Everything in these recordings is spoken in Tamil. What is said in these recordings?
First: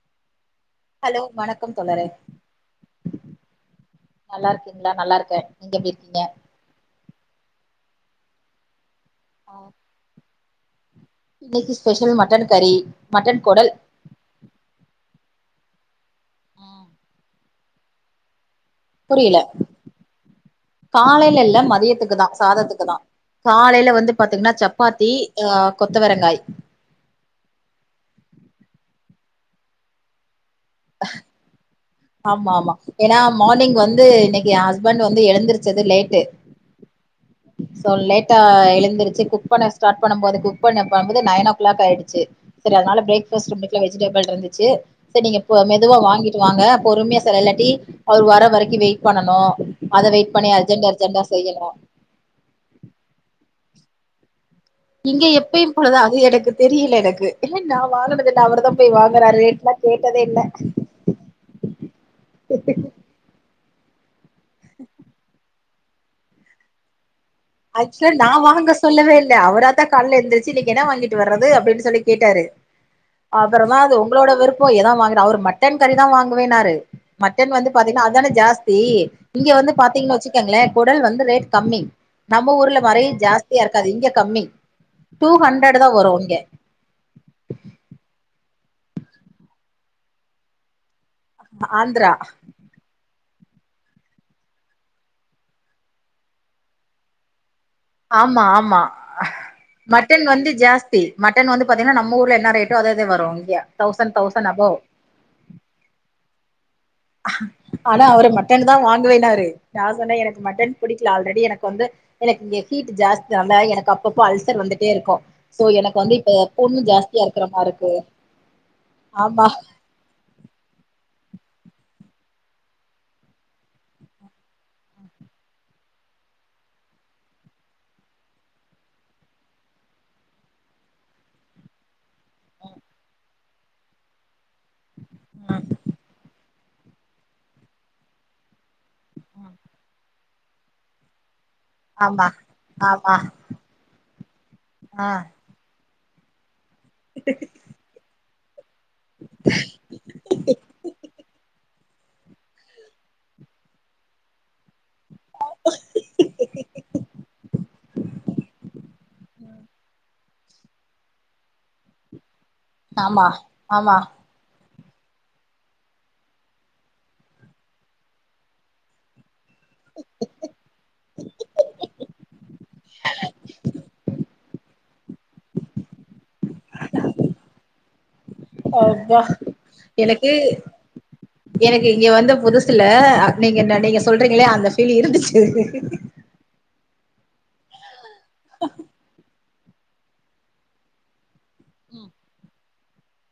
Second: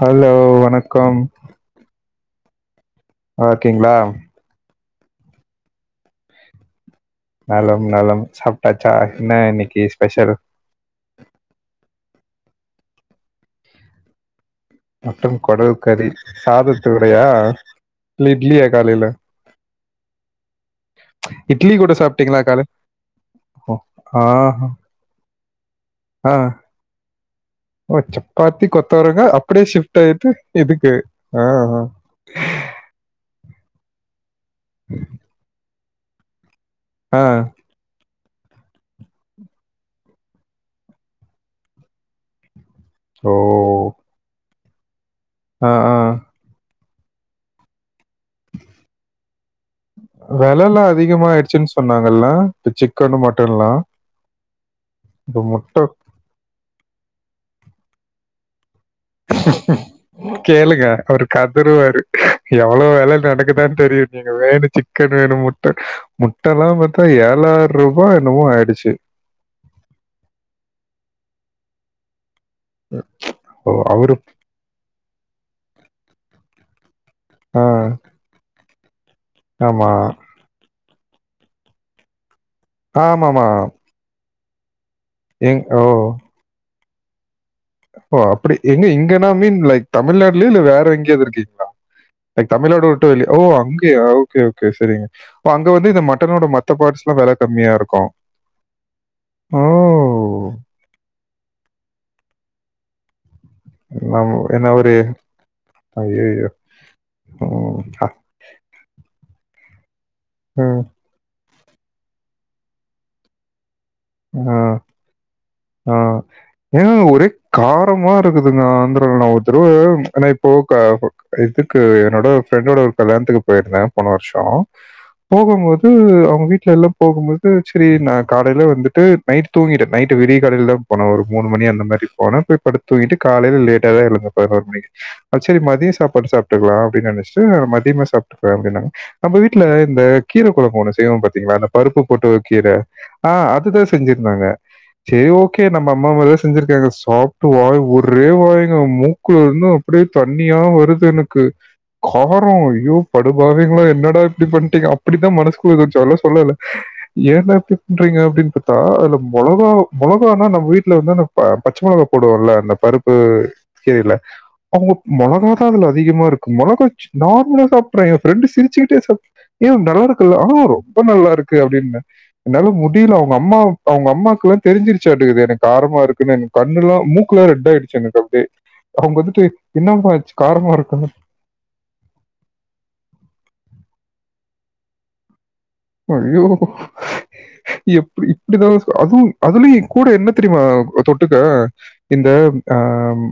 ஹலோ வணக் ஹலோ வணக்கம் தோழரே நல்லாருக்கீங்ளா நல்லா இருக்கீங்களா நல்லா இருக்கே நீங்க எப்டி இருக்கீங்க நலம் நலம் சாப்ட்டாச்சா என்ன இன்னக்கி ஸ்பெஷல் இன்னைக்கி ஸ்பெஷல் மட்டன் கறி மட்டன் கொடல் மட்டன் கொடல் கறி சாதத்தோடயா இல்ல இட்லியா காலைல் [unintelligible] காலைல இல்ல இட்லி கூட மதியத்துக்குதா சாப்பிட்டீங்களா காலை சாதத்துக்குதா ஓ, காலைல வந்து பாத்தீங்கன்னா ஆஹா. சப்பாத்தி ஆ ஆ கொத்தவரங்காய் ஓ சப்பாத்தி கொத்தவரங்கா அப்படியே ஷிப்ட் ஆயிட்டு இதுக்கு ஆ ஆ ஆமா ஆமா ஏன்னா மார்னிங் வந்து இன்னைக்கி யேன் ஹஸ்பண்ட் வந்து எழுந்திருச்சது லேட்டு ஆ சோ லேட்டா எழுந்திருச்சு குக் பண்ண ஸ்டார்ட் பண்ணும் போது குக் பண்ண போம்போது நைன் ஓ கிளாக் ஆயிடுச்சு செரி அதனால ஓ பிரேக்ஃபாஸ்ட் வீட்ல வெஜிடபிள் இருந்துச்சு சரி நீங்க ப ஆ ஆ மெதுவா வாங்கிட்டு வாங்க பொறுமையா செய்ற இல்லாட்டி அவரு வர வரைக்கு வெயிட் பண்ணனு அத வெயிட் பண்ணி அர்ஜெண்ட் அர்ஜெண்டா செய்யணு ங்கல்லா இ சிக்கனு மட்டன்லா இங்க எப்பயு போலதா அது எனக்கு தெரியல எனக்கு ஏ நா வாங்குனதுல்ல அவர்தா போய் வாங்கறாரு கேளுங்க அவரு கதறுவாரு எவ்ளோ வெல நடக்குதான்னு தெரியு நீங்க வேணு சிக்கன் வேணு முட்ட முட்டல்லா பாத்தா ஏழார்ருபா என்னமோ ஆயிடுச்சு இல்ல இல்ல அவரா த்தா கால்ல எந்திரிச்சு இன்னைக்கி என்ன வாங்கிட்டு வர்றது அப்டின்னு சொல்லி கேட்டாரு ஓ அப்புறமா அது அவரு உங்களோட விரு ப்போ எதா வாங்கினா அவர் மட்டன் கறிதா வாங்குவேன்னாரு மட்டன் ஆ வந்து பாத்தீங்கன்னா அதானே ஜாஸ்தி இங்க வந்து ஆமா பாத்தீங்கன்னு வச்சுக்கங்களே கொடல் வந்து ரேட் கம்மி நம்ம ஊர்ல மாரி ஆமாமா ஜாஸ்தியா இருக்காது இங்க கம்மி டூ எங் ஓ ஹண்ட்ரட்தா வரு இங்க ஓ அப்டி எங்க இங்கன்னா மீன் லைக் தமிழ்நாட்லய இல்ல வேற எங்கயாவது இருக்கீங்களா ஆந்திரா லைக் தமிழ்நாடு உட்டு வெளி ஓ அங்கயா ஓகே ஓகே சரிங் ப அங்க வந்து இந்த மட்னோட மத்த பார்ட்ஸ்ல்லா வெல கம்மியா இருக் ஆமா ஆமா மட்டன் வந்து ஜாஸ் தி மட்டன் வந்து பாத்தீங்கன்னா நம்ம ஊர்ல என்ன ரேட்டோ அதேது வரு இங்க தௌசண்ட் ஆமா தௌசண்ட் அபவ் என்ன ஒரு ஐயையோ ஆனா அவரு மட்டன் தா வாங்குவெனாரு நா சொன்னே எனக்கு மட்டன் பிடி ல்ல ஆல்ரெடி எனக்கு வந்து எனக்கு இங்க ஹீட் ஜாஸ்தினால எனக்கு அப் அப்பப்போ ஆ அல்சர் வந்துட்டே இருக்கோ சோ எனக்கு ஆ வந்து இப்ப புண்ணு ஜாஸ்தியா இருக்கற மார்க்கு [unintelligible] நா வந்துருக்கனு ஒரு தடவு இப்போ க இதுக்கு என்னோட ஃப்ரெண்டோட கல்யாணத்துக்கு போயிருந்தே போன வருஷோ போகம் போது அவங்க வீட்ல எல்லா போகம் போது சரி ந காலைல வந்து ட்டு நைட் தூங்கிட்ட நைட் விடிய காலைல தா போன ஒரு மூணு மணி அந்த மாரி போன போய் படுத்து தூங்கிட்டு காலையில லேட்டாதா எழுந்த பதினொரு மணி செரி மதியோ சாப்பாடு சாப் டுக்லா அப்டின்னு நெனச்சுட்டு மதியமே சாப்ட்டுக்கலா அப்டினாங் நம்ம வீட்டுல இந்த கீர குளம்பு ஒன்ணு செய்யவோ பாத்தீங்களா பருப்பு ஆமா போட்டு வைக் ஒரு கீர ஆமா ஆ அதுதா செஞ்சிருந்தாங்க ஆ கே நம்ம அம்மா மாரி செஞ்சிருக்காங்க சாப்ட்டு வாய் ஒ ரே வாய்ங்க மூக்குலந்து அப்டியே தண்ணியா வருது எனக்கு காரோ ஐயோ படுபாவிங்களா என்னடா இப்டி பண்ணிட்டீங்க அப்படித்தா மனசுக்கு குள்ளருந்துச்சு ஆனா சொல்லல ஏன்டா இப்டி பண்றீங்க அப்டின்னு பாத்தா அதுல மொளாகா மொளகனா நம்ம வீட்ல வந்து ப பச்ச மொளகா போடுவோம்ல அந்த பருப்பு ஆமா ஆமா கீரைல அவங்க மொளகா தா அதுல அதிகமா இருக்கு மொளகா நார்மலா சாப்பிடுறே என் ஃப்ரெண்டு சிரிச்சுக்கிட்டே சா ஏ நல்லா இருக்குல்ல ஆ ரொம்ப நல்லா இருக்கு அப்டின்ன என்னால முடில அவங்க அம்மா அவங்க அம்மாவுக்கெல்லா தெரிஞ்சிருச்சாற்றுக்கு எனக்கு காரமா இருக்குன்னு எனக் கன்னெல்ல மூக்குலா ரெட் ஆயிடுச்சு எனக்கு அவங்க அப்பா வந்துட்டு என்னபா எனக்கு ஆச்சு காரமா இருக்குன்னு எனக்கு இங்க வந்த புதுசுல நீங்க நீங்க சொல்றீங்களா அந்த பீல் இருந்துச்சு ஐயோ எப்ப இப்படிதா அதுவு அதுலயு கூட என்ன தெரிமா தொட்டுக்க இந்த ஆ ம்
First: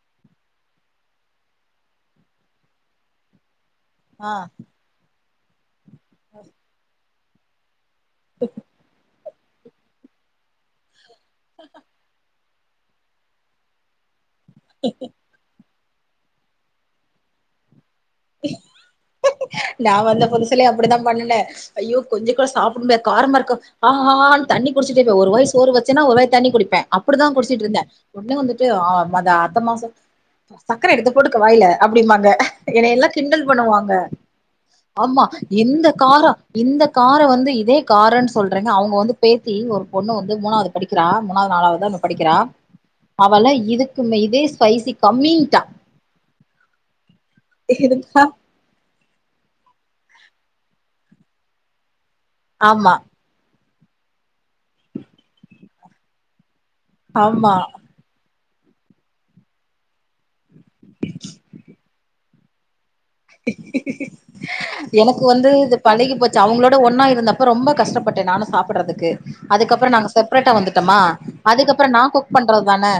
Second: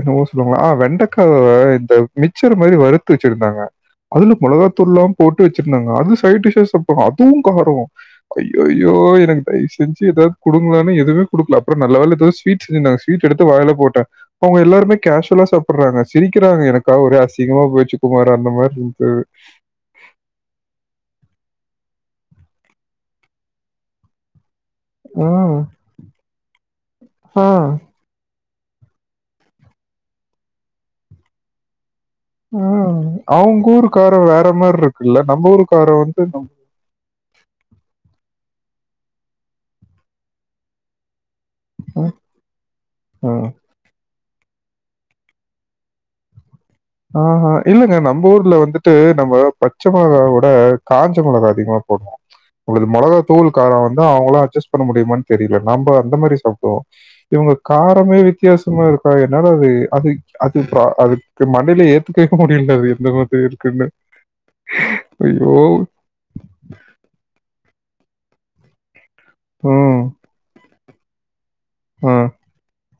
என்னவோ சொல்லுவாங்கள ஆ வெண்டக்காவ இந்த மிச்சர் மாரி வறுத்து வச்சிருந்தாங்க அதுல ஆ மொளகாத்தூள்லா போட்டு வச்சிருந்தாங்க அது சைட்டீஷா சாப்ட்றாங்க அதுவு காரொ ஐயோயோ எனக்கு தயவு செஞ்சி ஏதாது குடுங்களலான்ன எதுமே குடுக்கல அப்றோ நல்ல வேல எதோ ஸ்வீட் செஞ்சுருந்தாங்க ஸ்வீட் எடுத்து வாய்ல போட்ட அவங்க எல்லாருமே கேஷ் வல்லா சாப்டுறாங்க சிரிக்கிறாங்க எனக்கா ஒரே அசிங்கமா போயிச்சு குமாரு அந்த மாரி இருந்துது நா வந்த புதுசிலயு அப்டித்தா பன்னுனே ஐயோ கொஞ்ச கூட சாப்டமுடியாது காரமா இருக்கு ஆ ஆ னு தண்ணி குடிச்சிட்ருப்ப ஆ, ஒரு வாய் சோறு வச்சனா ஒரு வாய் தண்ணி குடிப்ப அப்டிதா ஆ, குடிச்சிட்டுந்தே ஒடனே வந்துட்டு ஆ மத அத்தமா சொ சக்கர எடுத்து போட்டுக்க வாய்ல அப்டிமாங்க ஆ அவுங்க ஊருக்காரொ வேற மாரி இருக்குல்ல ஆமா நம்ம ஊருக்காரொ வந்து நம் இந்த காரோ வந்து இதே காரன்னு சொல்றங்க அவுங்க வந்து பேத்தி ஒரு பொண்ணு வந்து மூணாது படிக்கிறா மூணாது நாளாவது தா அ, படிக்கிறா ஆ. அவளா இதுக் குமே இதே ஸ்பைசி கம்மின் ட்டா ஆ ஹா இல்லங்க இதுக்கா நம்மூர்ல வந்துட்டு நம்ம பச்ச மொளகா விட காஞ்ச மிளகா அதிகமா போடுறோ [unintelligible] ஆமா மொளகா தூளுகாரொ வந்து அவுங்களா அஜஸ் பண்ண முடிமான் தெரில நம்ம அந்த மாரி சாப்டுவோ இவுங்க ஆமா கார் எல்லாமே வித்தியாசமா இருக்கா என்னால அது அது அது அதுக்கு மட்டு கேக்க முடியில அது எந்த மாதிரி இருக்குன்னு ஐயோ அவுங்களோட ஒன்னா இருந்தப்ப ரொம்ப கஷ்டப்பட்டே நானு சாப்படறதுக்கு அதுக்கப்பறொ ம். நாங்க செப்ரெட்டா வந்து ட்டமா அதுக்கப்பறொ நா அ, குக் பண்றது தானே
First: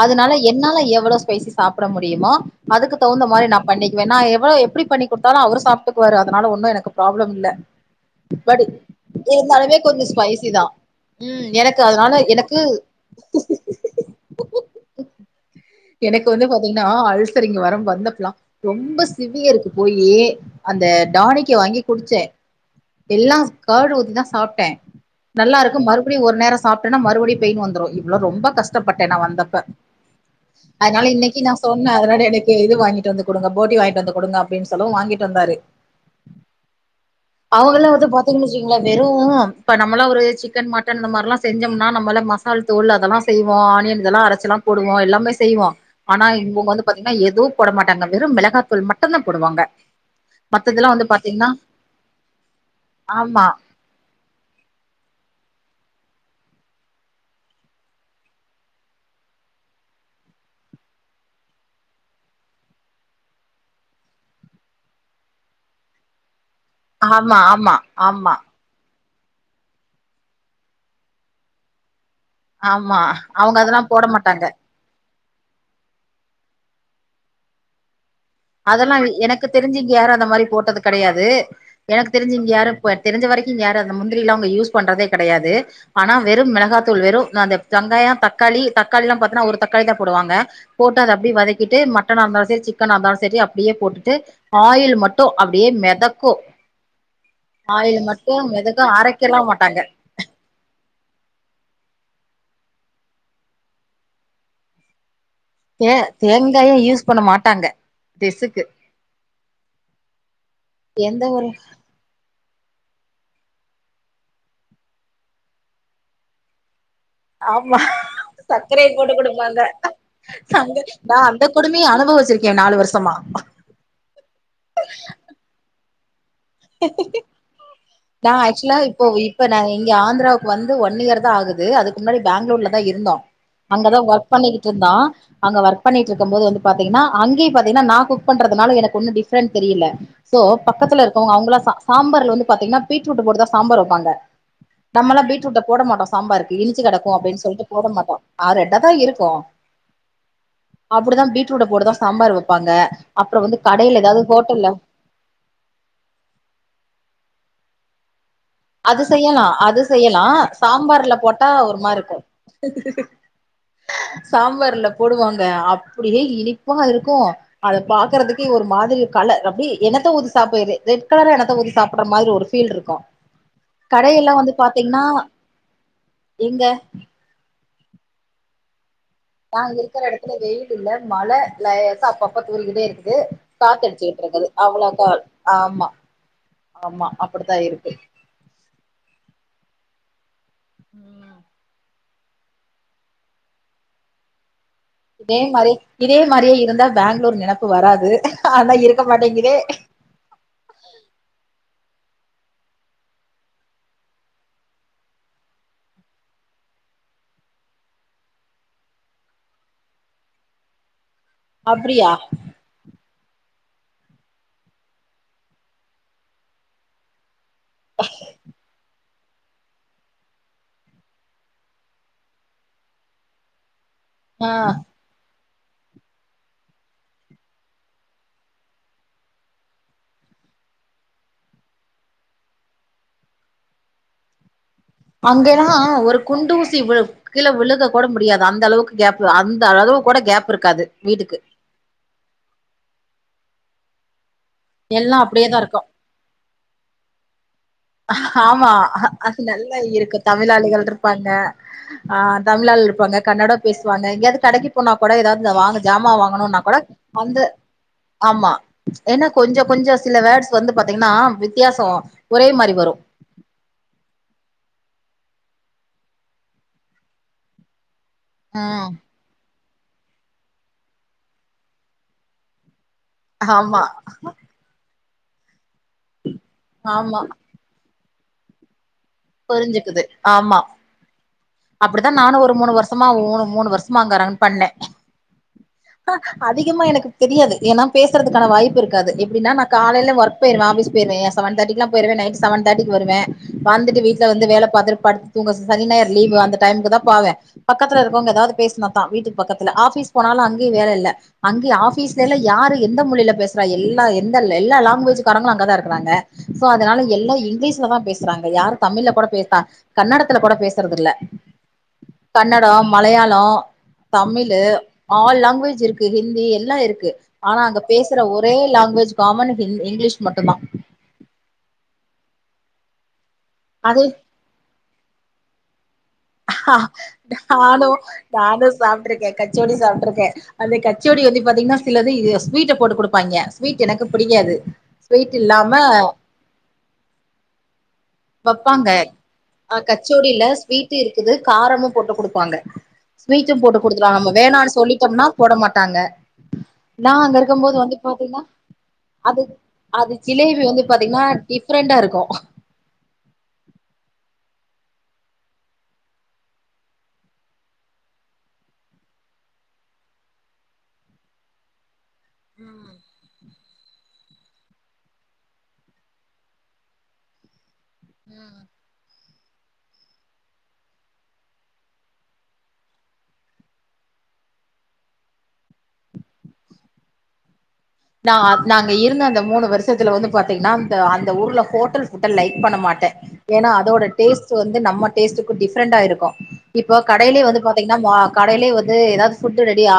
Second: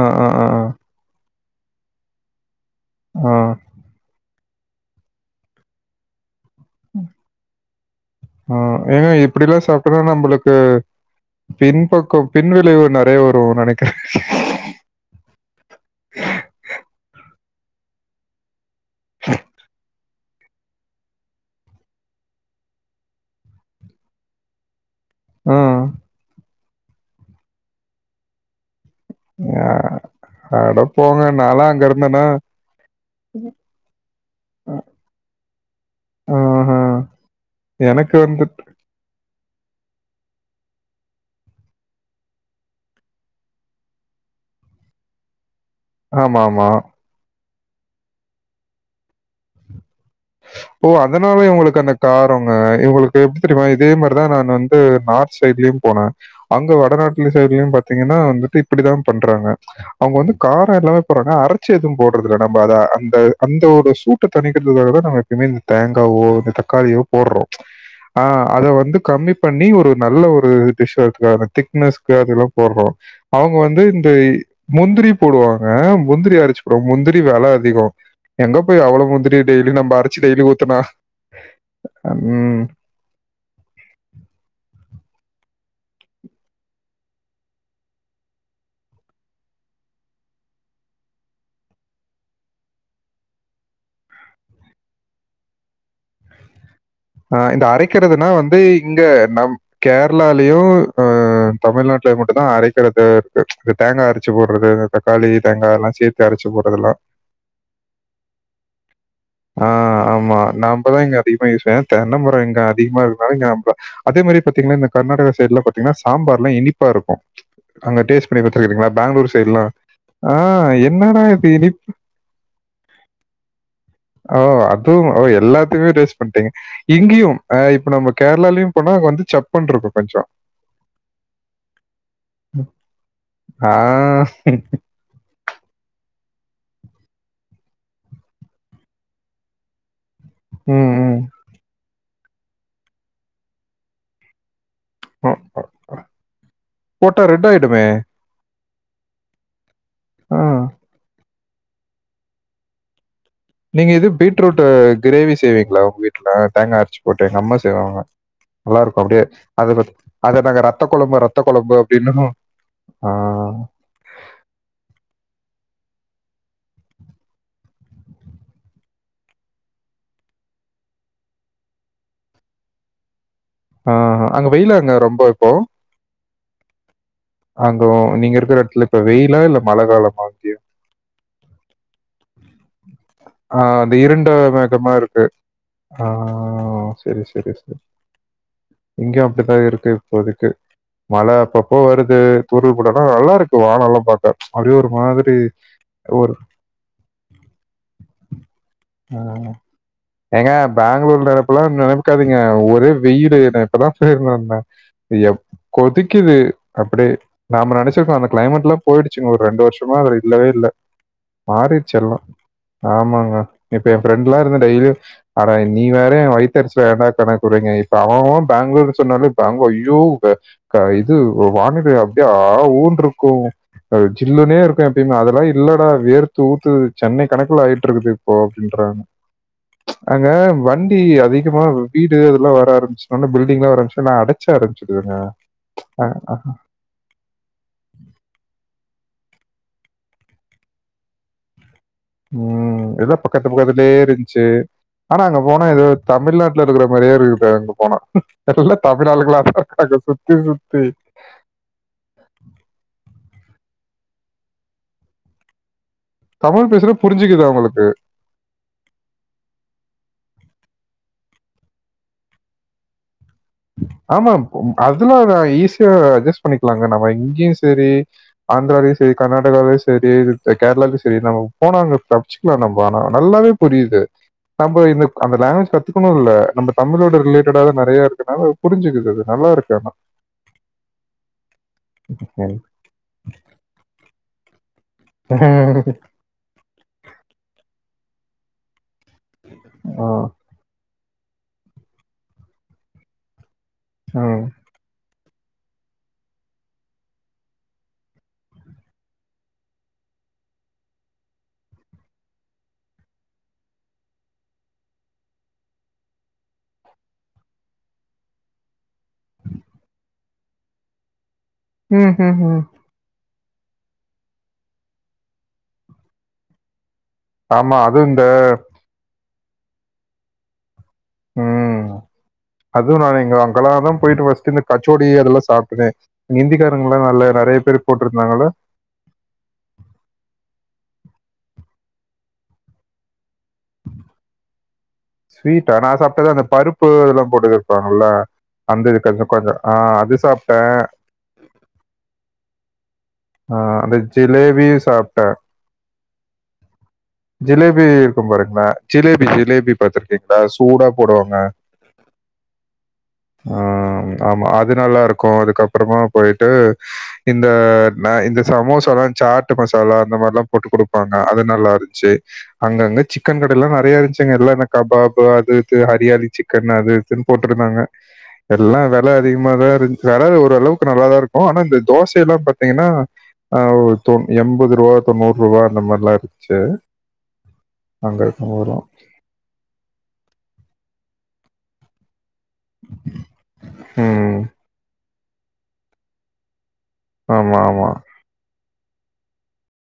அ, அ, அதனால அ, என்னால எவ்ளோ ஸ்பைசி சாப்ட முடியுமோ அதுக்கு தகுந்த அ, மாரி நா பண்ணிக் க்குவ நா எவ்ளோ எப்டி பண்ணி குடுத்தாலு அவரு சாப்ட்டுக்குவாரு அதனால ஒன்னு எனக்கு ப்ராப்ளம் இல்ல ஆ பட் ஏங்க இப்டிலா இருந்தாலுமே சாப்ட்டோனா கொஞ்சோ ஸ்பைசி நம்பளுக்கு தா ம் எனக்கு அதனால பின்பக்கொ எனக்கு பின்வெளைவு நெறையா வரு நெனைக்கிறே எனக்கு வந்து பாத்தீங்கனா அல்சரிங்க வர வந்தப்பலா ரொம்ப சிவியருக்கு போயி அந்த டானிக்க வாங்கி குடிச்சே எல்லா கர்டு ஊத்திதா சாப்ட்டே ஆ. நல்லாருக்கு மறுபடி ஒரு நேர சாப்ட்டேன்னா மறுபடியு பெயின் வந்துரு இவ்ளோ ரொம்ப கஷ்டப்பட்டே நா வந்தப்ப அட அதனால போங்க! இன்னுக்கு நா நான்லாம் அங்க சொன்னே அதனால இருந்தேன்னா எனக்கு இது வாங்கிட்டு வந்து குடுங்க போட்டி வாங்கிட்டு வந்து குடுங்க அப்டினு அ சொல்லவு வாங்கிட்டு வந்தாரு ஆஹ. அவுங்கல்லா வந்து எனக்கு பாத்தீங்கன்னு வந்துட்டு வச்சுங்களே வெறு இப்ப நம்மல்லா ஒரு சிக்கன் மட்டன் இந்த மாரிலா செஞ்சோமுனா நம்மலா மசால் தூள் அதெல்லா செய்வோ ஆனியன் இதல்லா அரைச்செலா போடுவோ எல்லாமே செய்வோ ஆனா ஆமா, ஆமா. இவுங்க வந்து பாத்தீங்கனா எதும் போட மாட்டாங்க வெறு மெளகாத்தூள் மட்டுந்தா போடுவாங்க ஓ மத்ததெல்லா வந்து அதனால பாத்தீங்கன்னா இவுங்களுக்கு அந்த காரங்க இவுங்களுக்கு எப்டி ஆமா தெரியுமா இதே மாரிதா நா வந்து நார்த் சைட்லயு போனே அங்க வடநாட்டுல சைடுலயு பாத்தீங்கனா வந்துட்டு இப்டித்தா பண்றாங்க அவுங்க வந்து காரொ எல்லாமே போறாங்க அரச்சு எதுவு போடுறதுல நம்ம அத அந்த அந்த ஒரு சூட்ட தனிக்கிறதுக்காகதா நம்ம எப்பயிமே இந்த தேங்காவோ இந்த தக்காளியோ ஆமா போட்றோ ஆமா ஆ ஆமா அத வந்து கம்மி பண்ணி ஒரு நல்ல ஒரு டிஷ்ஷ அதுக்கான திக்னஸ்க்காகறம் போட்றோ ஆமா அவுங்க அவங்க வந்து அதெல்லா போட இந்த மாட்டாங்க முந்திரி போடுவாங்க முந்திரி அரச்சு போடுவாங்க முந்திரி வெல அதிகொ அதெல்லா எனக்கு தெரிஞ்சி இங்க யாரு அந்த டெய்லி மாரி போட்டது ஊத்துனா கெடையாது எனக்கு தெரிஞ்சி இங்க ம், யாரு ப்ப தெரிஞ்ச வரைக்கு யாரு அந்த முந்திரலா அவுங்க யூஸ் பண்றதே கெடையாது ஆனா வெறு மெளகாத்தூள் வெறு அந்த வெங்காய தக்காளி தக்காளிலா பாத்தீன்னா ஒரு தக்காளி தா போடுவாங்க போட்டு அத அப்டியே வதக்கிட்டு மட்டனா இருந்தாலு சேரி சிக்கன் இருந்தாலு சேரி அப்டியே போட்டுட்டு ஆயில் மட்டு அப்டியே மெதக்கு ஆ இந்த ஆயில் அரக்கிறதுனா மட்டு வந்து மெதக்கு இங்க அரைக்கலா நம் மாட்டாங்க கேர் ளாலயு தமிழ்நாட்லயு மட்டுந்தா அரைக்கிறது இருக்கு இது தேங்கா அரச்சு போட்றது தக்காளி தேங்காயெல்லா தே சேத்து அரச்சு போட்றதெல்லா [unintelligible] பண்ண மாட்டாங்க டெசுக்கு ஆ ஆமா நம்மதா இங்க எந்த அதிகமா ஒரு யூஸே தென்ன மரொ இங்க அதிகமா இருந்தா இங்க அப்ப அதே மாரி பாத்தீங்கன்னா இந்த கர்நாடக சைட்லா பாத்தீங்கன்னா சாம்பார்ல்லா இனிப்பா இருக்கு ஆமா சக்கரைய போட்டு குடுப்பாங்க சைடுலாம் ஆஹ் அந்த நா என்னடா அந்த இது இனி கொடுமைய அனுபவிச்சிருக்கே நாலு வருஷமா ஓ அதும் எல்லாத்துக்குமே டேஸ்ட் பண்ட்டீங்க இங்கயு ஆ இப்ப நம்ம நா கேரளாலியு ஆக்சுவலா போனா இப்போ வந்து இப்ப நா சப்புன்னுருக்கும் இங்க ஆந்திராவுக்கு வந்து ஒன் இயர் தான் ஆகுது அதுக்கு முன்னாடி பாங்களூர்ல தா இருந்தோம் ஆ. அங்கதா ஒர்க் பண்ணிட்டு இருந்தோ அங்க ஒர்க் பண்ணிட்டு இருக்கும் போது வந்து பாத்தீங்கன்னா அங்கயு பாத்தீங்கனா நா குக் பண்றதுனால எனக்கு ஒன்னும் டிஃப்ரெண்ட் தெரியல சோ ம், பக்கத்துல ம். இருக்கவங்க அவங்களாம் சாம்பார்ல வந்து பாத்தீங்கன்னா பீட்ரூட்ட போட்டுதா சாம்பார் வைப்பாங்க நம்மல்லா ஒ பீட்ருட்ட ஒ போட மாட்டோ சாம்பாருக்கு இனிச்சு கெடக்கு போட்டா அப்டின் ரெட் சொல்லிட்டு ஆயிடுமே! போட மாட்டோ ஆ ரெட்ட தா இருக்கு ஆ. அப்டிதா பீட்ரூட்ட போட்டு தா சாம்பார் வப்பாங்க அப்றோ வந்து நீங்க கடைல இது ஏதாவது பீட்ரூட் ஹோட்டல்ல கிரேவி செய்வீங்களா உங்க வீட்ல தேங்காய் அரச்சு போட்டு எங்க அம்மா செய்வாங்க நல்லாருக்கு அது அப்டியே செய்யலா அது ந செய்யலா அத நாங்க ரத்த சாம்பார்ல கொழம்பு ரத்த போட்டா கொழம்பு ஒரு மாரி இருக்கு அப்டின்னுவோ சாம்பார்ல போடுவாங்க அப்டியே இனிப்பா இருக்கு அத பாக்குறதுக்கே ஒரு மாதிரி கலர் அப்டியே எனத்த ஊத்தி சாப்பி ரெட் கலர் எனத்த ஊத்தி சாப்பிற மாதிரி ஒரு பீல்ருக்கு ஆ. கடையெல்ல அங்க வந்து வெயிலா அங்க பாத்தீங்கன்னா ரொம்ப இப்போ? எங்க அங்க நீங்க இருக்கிற இடத்துல இப்ப வெயிலா இல்ல நாங்க மழ இருக்கிற காலமா இடத்துல கிளை வெயில் இல்ல மழ லேசா அப்பப்ப தூறிக்கிட்டேருக்குது ஆ அந்த இருண்ட காத்தடிச்சுக்கிட்டுருக்குது மேகமா அவ்ளோக்கா இருக்கு. ஆமா ஆ ஆமா அப்டித்தா இருக்கு இங்கேயு அப்டிதா இருக்கு இப்போதைக்கு மழ ம் அப்பப்போ வருது ஊருக்கு போனனா நல்லாருக்கு வானமெல்லா பாக்க அப்டியே ஒரு மாரி இதே மாரியே இதே மாதிரியே இருந்தா பேங்ளூர் நெனப்பு வராது ஆனா இருக் ஆ ஏங்க பேங்ளூர்ல இப்பெல்லா நெனைக்காதீங்க ஒரே வெயிலு நா இப்பதா போய்ந்திருந்தே ஐயோ கொதிக்குது அப்டியே நாம நெனச்சிருக்க அந்த கிளைமட் எல்லா போய்டுச்சுங்க ஒரு ரெண்டு வருஷமா அது இல்லவே இல்ல மாறிடுச்சி அப்படியா எல்லா ஆமாங்க இப்ப என் ஃப்ரெண்ட்ல்லா இருக்கா டெய்லியு அட நீ வேற வயித்தெரிச்சல ஏண்டா கணக்கு புரிங்க இப்ப அவெ அவெ பேங்ளூர் சொன்னாலே அங்க ஐயோ அ இது வானிலை ஆ ஊன்ருக்கு அ ஆ ஜில்லுனேருக்கு எப்பயுமே அதெல்லா இல்லடா வேர்த்து ஊத்துது சென்னை கணக்குல ஆய்ட்டுருக்குது இப்ப அப்டின்றாங்க அங்க வண்டி அதிகமா வீடு இதெல்லா வர ஆரம்பிச்சனால பில்டிங் எல்லா வர ஆம்பிச்சனால அடை செரி சேரிங்க ஆ ஆ கீழ விழு விழுக கூட முடியாது அந்த அளவுக்கு கேப் அந்த அளவுக்கு கூட கேப்ருக்காது வீட்டுக்கு ம் எதோ பக்கத்து பக்கத்துலே இருந்துச்சு எல்லா ஆனா அங்க அப்டியேதா போனா இருக்கு ஏதோ தமிழ்நாட்டுல இருக்கிற மாரியே இருக்குது அங்க போன ஆமா எல்லா தமிழ் ஆள்களாதாருக்காங்க சுத்தி சுத்தி அ ஆ தமிழாள் இருப்பாங்க கன்னடம் பேசுவாங்க எங்கேயாது கடைக்கு போனா கூட ஏதாது இங்க ஜாமா வாங்க போணோனா தமிழ் கூட பேசுறது அந்த புரிஞ்சுக்குது அவங்களுக்கு. ஆமா ஏன்னா கொஞ்சோ கொஞ்சோ சில வேர்ட்ஸ் வந்து பாத்தீங்கன்னா வித்தியாசோ ஒரே மாரி வரு ஆமா ஒ அதெல்லா நா ஈஸியா அட்ஜஸ்ட் பண்ணிக்கலாங்க நம்ம இங்கயு செரி ம் ஆந்திராலயு செரி கர்நாடகாலயு செரி கேரளாலயு செரி நம்ம நம்ம போனா அங்க தப்ச்சிக்கலா நம் ஆனா நல்லாவே ஆமா புரிது நம்ம இந்த அந்த லாங்குவேஜ் கத்துக்கனுனு இல்ல நம்ம தமிழோட ஆமா ரிலேட் டடாவே நறைய இருக்கனால புரிஞ்சுக்குது அது இருக்கு ஆனா. புரிஞ்சுக்குது ஆமா அப்டித்தா நானு ஒரு ம். மூணு வரு சமா மூணு மூணு வருசமா அங்க ரன் பண்ணே அதிகமா எனக்கு தெரியாது ஏன்னா பேசுறதுக்கான வாய்ப்புருக்காது எப்டினா நா ஆ. காலைல ஒர்க் போய்ருவெ ஆஃபிஸ் போய்ருவெ எ செவன் தேட்டிக்குல்லா போய்ருவெ நைட் செவன் தேட்டிக்கு வருவே வந்துட்டு வீட்ல ம். வந்து வேல பாத்துட்டு படுத் இவுங்க சனி ஞாயிறு லீவு அந்த டைமுக்கு தா போவே பக்கத்துல இருக்கவங்க ஏதாவது பேசுனா தா வீட்டுக்கு பக்கத்துல ஆஃபீஸ் போனாலு அங்கயு வேல இல்ல அங்க ஆஃபீஸ்ல எல்லா யாரு எந்த மொழில பேசறா எல்லா எந்த எல்லா லாங்குவேஜ் காரங்களும் அங்கதா இருக்கறாங்க சோ அதனால எல்லா இங்கிலீஷ்லதா பேசறாங்க யாரும் தமிழ்ல கூட பேஸ்லா கன்னடத்துல கூட பேசறது இல்ல ம். ம். ம். கன்னடோம் மலையாளோ தமிழு ஆல் லாங்குவேஜ் இருக்கு ஹிந்தி எல்லா இருக்கு ஆனா ஆமா. அங்க அதுவும் பேசற இந்த ஒரே லாங்குவேஜ் காமன் ஹி இங்கிலீஷ் மட்டுந்தா ம் அதுவு நா இங்க அங்கல்லா தா அது போயிட்டு ஃபர்ஸ்ட்டு இந்த கச்சோடி அதெல்லா சாப்ட்டனே இங்க ஹிந்தி காரங்கல்லா நல்ல நறைய பேரு போட்டுருந்தாங்ல்ல சாப்ட்ருக்க கச்சோடி சாப்ட்ருக்க அந்த கச்சோடி வந்து பாத்தீங்ன்னா சிலது ஸ்வீட்ட போட்டு குடுப்பாய்ங்க ஸ்வீட் எனக்கு புடிக்காது ஸ்வீட்டா நா சாப்ட்டது அந்த பருப்பு அதெல்லா போட்டு இருப்பாங்கல்ல வப்பாங்க அந்த இது தங்க கொஞ்சோ அ அது சாப்ட்ட இது காரமு போட்டு குடுப்பாங்க ஸ்வீட்டும் போட்டு ஆஹ் அந்த குடுத்துருவாங்க நம்ம ஜிலேபி வேணானு சொல்லிட்டம்னா சாப்பிட்டேன் போட மாட்டாங்க நா அங்க இருக்கும் போது ஜிலேபி வந்து இருக்கும் பாத்தீங்ன்னா பாருங்களேன் ஜிலேபி அது ஜிலேபி அது பார்த்துருக்கீங்களா ஜிலேபி வந்து சூடா பாத்தீங்ன்னா போடுவாங்க டிஃப் ரண்டா இருக்கும் ஆ ஆமா அது நல்லாருக்கு அதுக்கப்பறமா போயிட்டு இந்த நா இந்த சமோசால்லா சாட்டு மசாலா அந்த மாறில்லா போட்டு குடுப்பாங்க அது நல்லாருன் ச்சி அங்க ம் அங்க சிக்கன் க எல்லா நெறைய இருன்ச்சிங்க எல்லா இந்த கபாப்பு அது இது ஹரியாலி சிக்கன் அது இதுன்னு போட்ருந்தாங்க எல்லா வெல அதிகமாதா இருன் யாராது ஓரளவுக்கு நல்லாதா இருக்கும் ஆனா இந்த தோசயெல்லா பாத்தீங்கன்னா அ ஒரு தொ எம்பது ரூபா தொண்ணூற் ரூபா அந்த மாறில்லா இருன்ச்சு நா நா அங்க இருந்த அந்த மூனு வருஷத்துல வந்து பாத்தீங்ன்னா அந்த அந்த ஊர்ல ஹோட்டல்ஸ் ஃபுட்ட லைக் பண்ண மாட்ட ஏன்னா அதோட ம். டேஸ்ட்டு வந்து நம்ம டேஸ்ட்டுக்கு டிஃப்ரெண்டா இருக்கும் இப்ப கடையிலே ஆமா, வந்து ஆமா. பாத்தீங்ன்னா வா கடையிலே வந்து ஏதாவது ஃபுட் ரெடியா